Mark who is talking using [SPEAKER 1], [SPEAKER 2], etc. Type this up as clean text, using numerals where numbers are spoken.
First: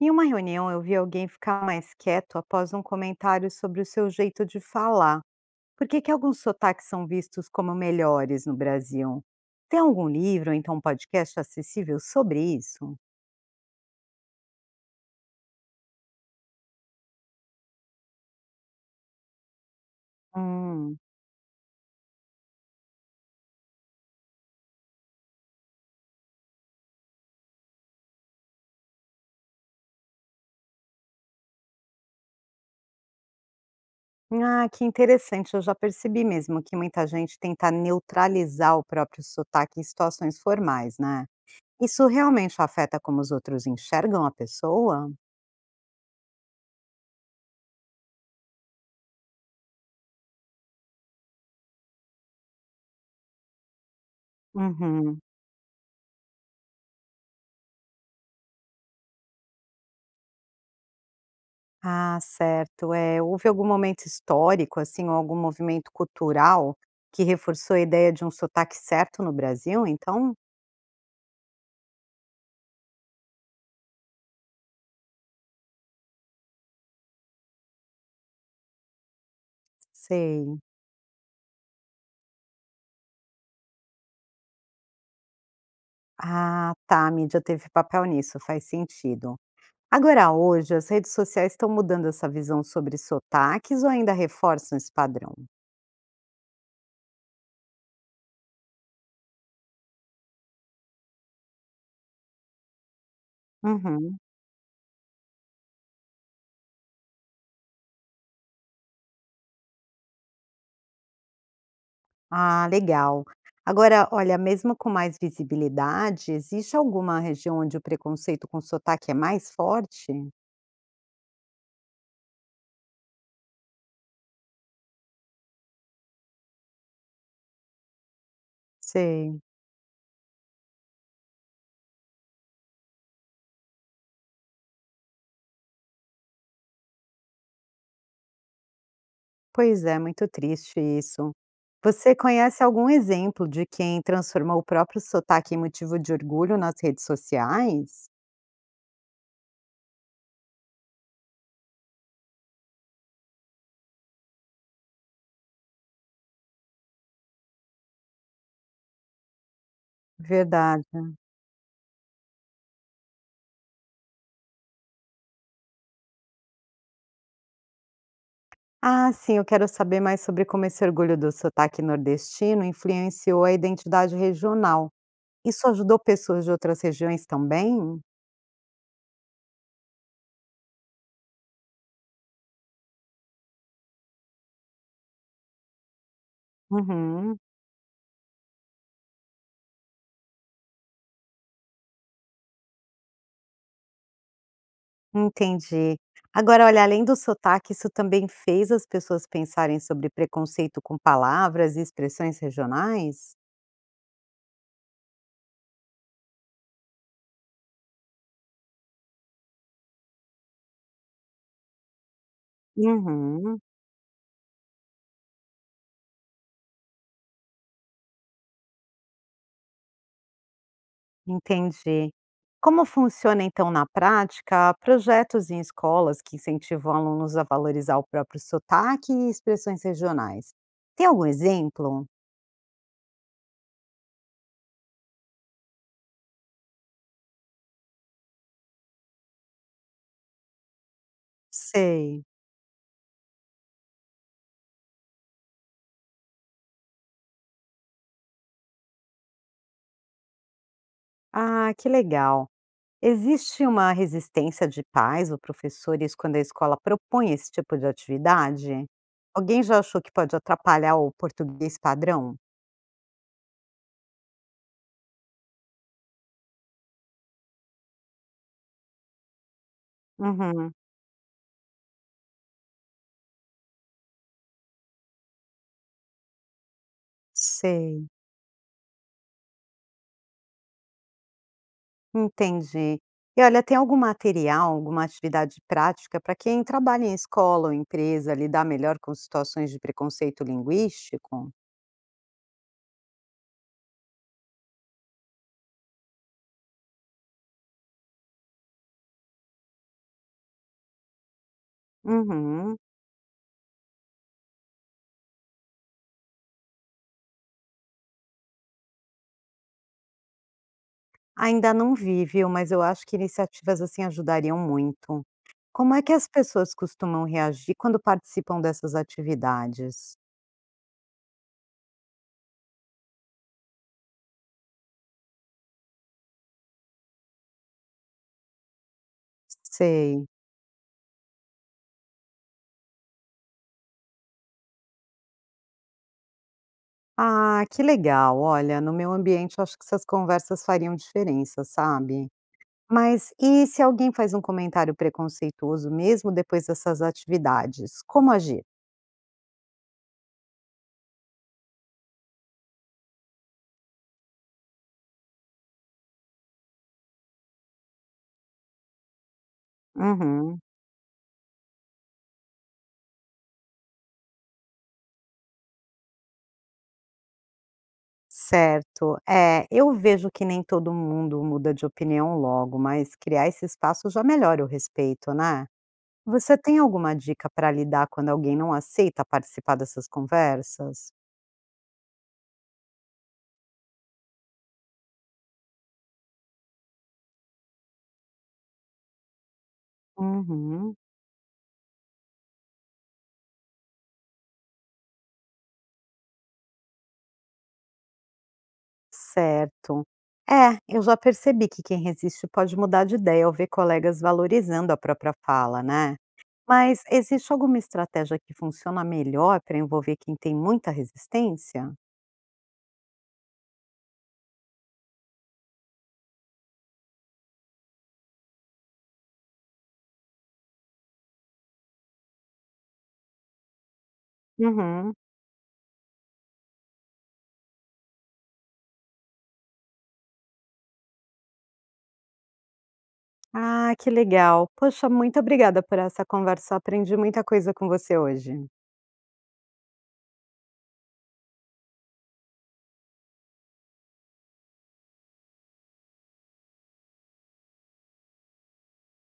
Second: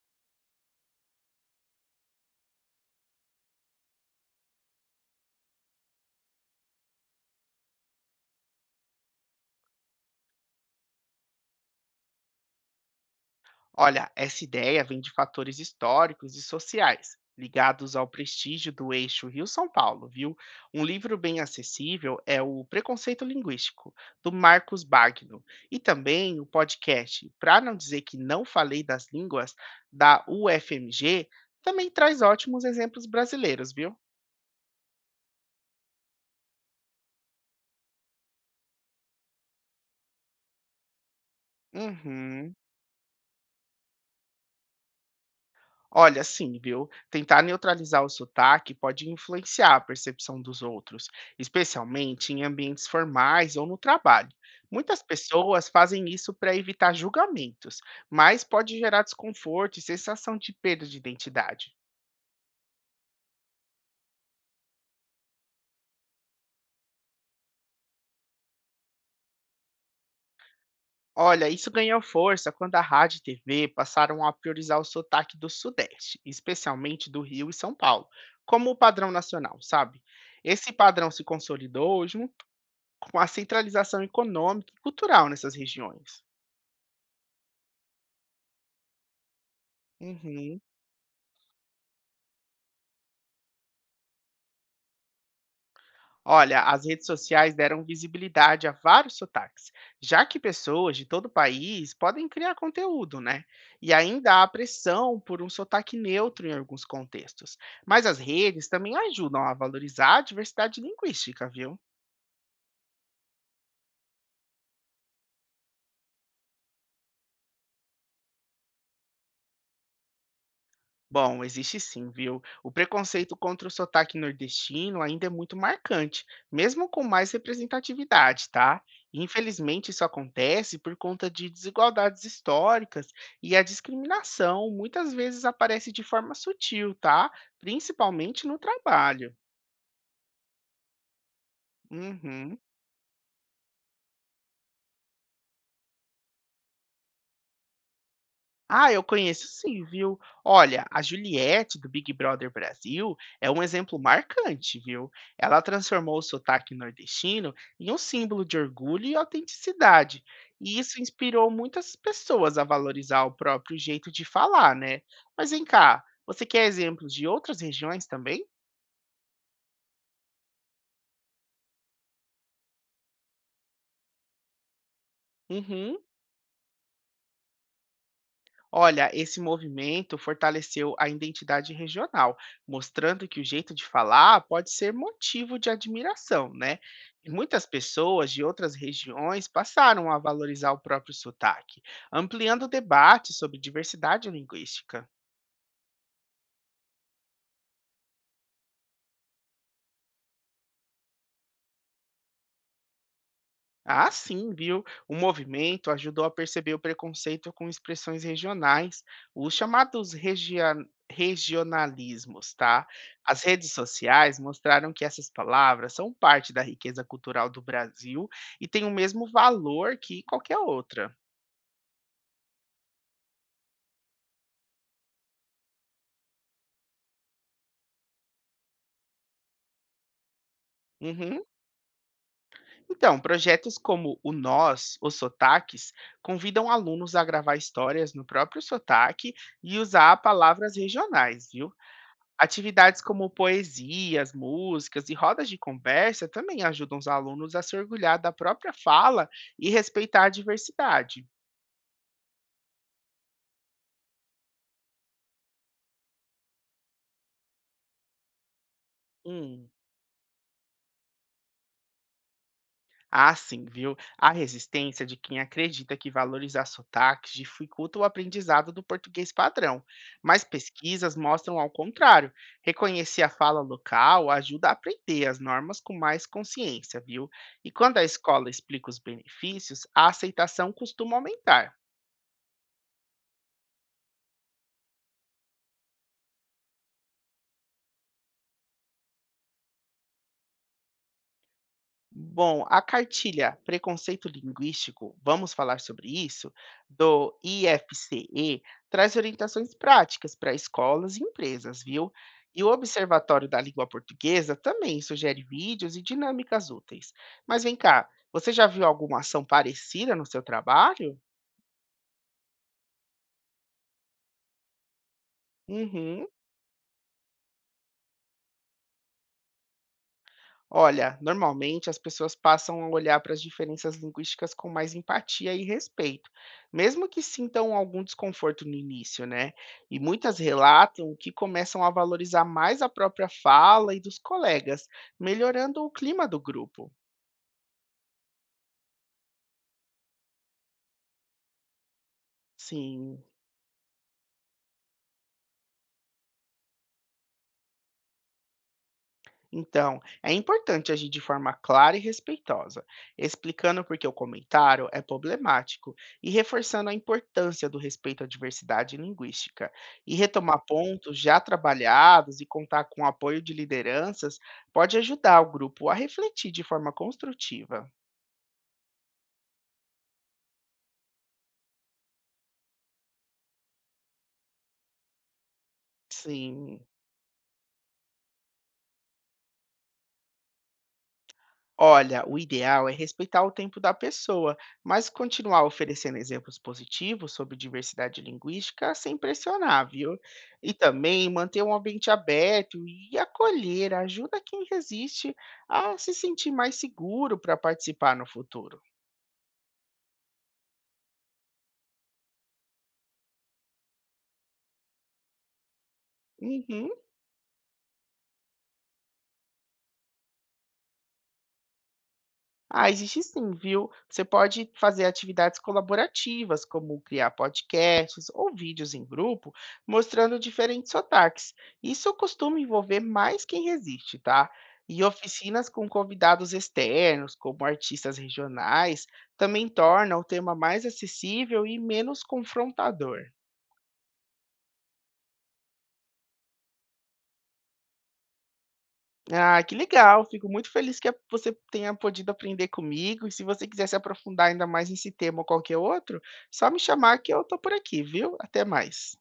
[SPEAKER 1] Em uma reunião, eu vi alguém ficar mais quieto após um comentário sobre o seu jeito de falar. Por que, que alguns sotaques são vistos como melhores no Brasil? Tem algum livro ou então um podcast acessível sobre isso?
[SPEAKER 2] Olha, essa ideia vem de fatores históricos e sociais, ligados ao prestígio do eixo Rio-São Paulo, viu? Um
[SPEAKER 1] Hum.
[SPEAKER 2] livro bem acessível é o Preconceito Linguístico, do Marcos Bagno, e também o podcast pra Não Dizer Que Não Falei das Línguas, da UFMG, também traz ótimos exemplos brasileiros, viu?
[SPEAKER 1] Ah, que interessante. Eu já percebi mesmo que muita gente tenta neutralizar o próprio sotaque em situações formais, né? Isso
[SPEAKER 2] Uhum.
[SPEAKER 1] realmente afeta como os outros enxergam a pessoa?
[SPEAKER 2] Olha, sim, viu? Tentar neutralizar o sotaque pode influenciar a percepção dos outros, especialmente em ambientes formais ou no trabalho. Muitas
[SPEAKER 1] Uhum.
[SPEAKER 2] pessoas fazem isso para evitar julgamentos, mas pode gerar desconforto e sensação de perda de identidade.
[SPEAKER 1] Ah, certo. É, houve algum momento histórico, assim, ou algum movimento cultural que reforçou a ideia de um sotaque certo no Brasil, então?
[SPEAKER 2] Olha, isso ganhou força quando a rádio e TV passaram a priorizar o sotaque do Sudeste, especialmente do Rio e São Paulo, como o padrão nacional, sabe?
[SPEAKER 1] Sei.
[SPEAKER 2] Esse padrão se consolidou com a centralização econômica e cultural nessas regiões.
[SPEAKER 1] Ah, tá, a mídia teve papel nisso, faz sentido. Agora,
[SPEAKER 2] Uhum.
[SPEAKER 1] hoje, as redes sociais estão mudando essa visão sobre sotaques ou ainda reforçam esse padrão?
[SPEAKER 2] Olha, as redes sociais deram visibilidade a vários sotaques, já que pessoas de todo o país podem criar conteúdo, né? E
[SPEAKER 1] Uhum.
[SPEAKER 2] ainda há pressão por um sotaque neutro em alguns contextos. Mas as redes também ajudam a valorizar a diversidade linguística, viu?
[SPEAKER 1] Ah, legal. Agora, olha, mesmo com mais visibilidade, existe alguma região onde o preconceito com sotaque é mais forte?
[SPEAKER 2] Bom, existe sim, viu? O preconceito contra o sotaque nordestino ainda é muito marcante, mesmo com mais representatividade, tá?
[SPEAKER 1] Sei.
[SPEAKER 2] Infelizmente, isso acontece por conta de desigualdades históricas e a discriminação muitas vezes aparece de forma sutil, tá? Principalmente no trabalho.
[SPEAKER 1] Pois é, muito triste isso. Você
[SPEAKER 2] Uhum.
[SPEAKER 1] conhece algum exemplo de quem transformou o próprio sotaque em motivo de orgulho nas redes sociais?
[SPEAKER 2] Ah, eu conheço sim, viu? Olha, a Juliette do Big Brother Brasil é um exemplo marcante, viu? Ela transformou o sotaque nordestino em um símbolo de orgulho e autenticidade. E isso
[SPEAKER 1] Verdade.
[SPEAKER 2] inspirou muitas pessoas a valorizar o próprio jeito de falar, né? Mas vem cá, você quer exemplos de outras regiões também?
[SPEAKER 1] Ah, sim, eu quero saber mais sobre como esse orgulho do sotaque nordestino influenciou a identidade regional. Isso
[SPEAKER 2] Uhum.
[SPEAKER 1] ajudou pessoas de outras regiões também?
[SPEAKER 2] Olha, esse movimento fortaleceu a identidade regional, mostrando que o jeito de falar pode ser motivo de admiração, né? E
[SPEAKER 1] Uhum,
[SPEAKER 2] muitas pessoas de outras regiões passaram a valorizar o próprio sotaque, ampliando o debate sobre diversidade linguística.
[SPEAKER 1] entendi. Agora, olha, além do sotaque, isso também fez as pessoas pensarem sobre preconceito com palavras e expressões regionais?
[SPEAKER 2] Ah, sim, viu? O movimento ajudou a perceber o preconceito com expressões regionais, os chamados regionalismos, tá? As
[SPEAKER 1] Uhum.
[SPEAKER 2] redes sociais mostraram que essas palavras são parte da riqueza cultural do Brasil e têm o mesmo valor que qualquer outra.
[SPEAKER 1] Entendi. Como funciona então na prática projetos em escolas que incentivam alunos a valorizar o próprio sotaque e expressões regionais? Tem algum
[SPEAKER 2] Uhum.
[SPEAKER 1] exemplo?
[SPEAKER 2] Então, projetos como o Nós, os Sotaques, convidam alunos a gravar histórias no próprio sotaque e usar palavras regionais, viu?
[SPEAKER 1] Sei.
[SPEAKER 2] Atividades como poesias, músicas e rodas de conversa também ajudam os alunos a se orgulhar da própria fala e respeitar a diversidade.
[SPEAKER 1] Ah, que legal. Existe uma resistência de pais ou professores quando a escola propõe esse tipo de atividade? Alguém
[SPEAKER 2] Hum.
[SPEAKER 1] já achou que pode atrapalhar o português padrão?
[SPEAKER 2] Ah, sim, viu? A resistência de quem acredita que valorizar sotaques dificulta o aprendizado do português padrão, mas
[SPEAKER 1] Uhum.
[SPEAKER 2] pesquisas mostram ao contrário. Reconhecer a fala local ajuda a aprender as normas com mais consciência, viu? E quando a
[SPEAKER 1] Sei.
[SPEAKER 2] escola explica os benefícios, a aceitação costuma aumentar.
[SPEAKER 1] Entendi. E olha, tem algum material, alguma atividade prática para quem trabalha em escola ou empresa lidar melhor com situações de preconceito linguístico?
[SPEAKER 2] Bom, a cartilha Preconceito Linguístico, vamos falar sobre isso, do IFCE, traz orientações práticas para escolas e empresas, viu? E o
[SPEAKER 1] Uhum.
[SPEAKER 2] Observatório da Língua Portuguesa também sugere vídeos e dinâmicas úteis. Mas vem cá, você já viu alguma ação parecida no seu trabalho?
[SPEAKER 1] Ainda não vi, viu? Mas eu acho que iniciativas assim ajudariam muito. Como é que
[SPEAKER 2] Uhum.
[SPEAKER 1] as pessoas costumam reagir quando participam dessas atividades?
[SPEAKER 2] Olha, normalmente as pessoas passam a olhar para as diferenças linguísticas com mais empatia e respeito, mesmo que sintam algum desconforto no início, né? E
[SPEAKER 1] Sei.
[SPEAKER 2] muitas relatam que começam a valorizar mais a própria fala e dos colegas, melhorando o clima do grupo.
[SPEAKER 1] Ah, que legal. Olha, no meu ambiente eu acho que essas conversas fariam diferença, sabe?
[SPEAKER 2] Sim.
[SPEAKER 1] Mas e se alguém faz um comentário preconceituoso mesmo depois dessas atividades, como agir?
[SPEAKER 2] Então, é importante agir de forma clara e respeitosa, explicando por que o comentário é problemático e reforçando a importância do respeito à diversidade linguística. E
[SPEAKER 1] Uhum,
[SPEAKER 2] retomar pontos já trabalhados e contar com o apoio de lideranças pode ajudar o grupo a refletir de forma construtiva.
[SPEAKER 1] certo. É, eu vejo que nem todo mundo muda de opinião logo, mas criar esse espaço já melhora o respeito, né? Você tem
[SPEAKER 2] Sim.
[SPEAKER 1] alguma dica para lidar quando alguém não aceita participar dessas conversas?
[SPEAKER 2] Olha, o ideal é respeitar o tempo da pessoa, mas continuar oferecendo exemplos positivos sobre diversidade linguística sem pressionar, viu? E
[SPEAKER 1] Uhum,
[SPEAKER 2] também manter um ambiente aberto e acolher ajuda quem resiste a se sentir mais seguro para participar no futuro.
[SPEAKER 1] certo. É, eu já percebi que quem resiste pode mudar de ideia ao ver colegas valorizando a própria fala, né?
[SPEAKER 2] Uhum.
[SPEAKER 1] Mas existe alguma estratégia que funciona melhor para envolver quem tem muita resistência?
[SPEAKER 2] Ah, existe sim, viu? Você pode fazer atividades colaborativas, como criar podcasts ou vídeos em grupo, mostrando diferentes sotaques. Isso costuma envolver mais quem resiste, tá? E
[SPEAKER 1] Uhum.
[SPEAKER 2] oficinas com convidados externos, como artistas regionais, também torna o tema mais acessível e menos confrontador.
[SPEAKER 1] Ah, que legal. Poxa, muito obrigada por essa conversa. Aprendi muita coisa com você hoje.
[SPEAKER 2] Ah, que legal. Fico muito feliz que a você tenha podido aprender comigo. E se você quiser se aprofundar ainda mais nesse tema ou qualquer outro, só me chamar que eu estou por aqui, viu? Até mais.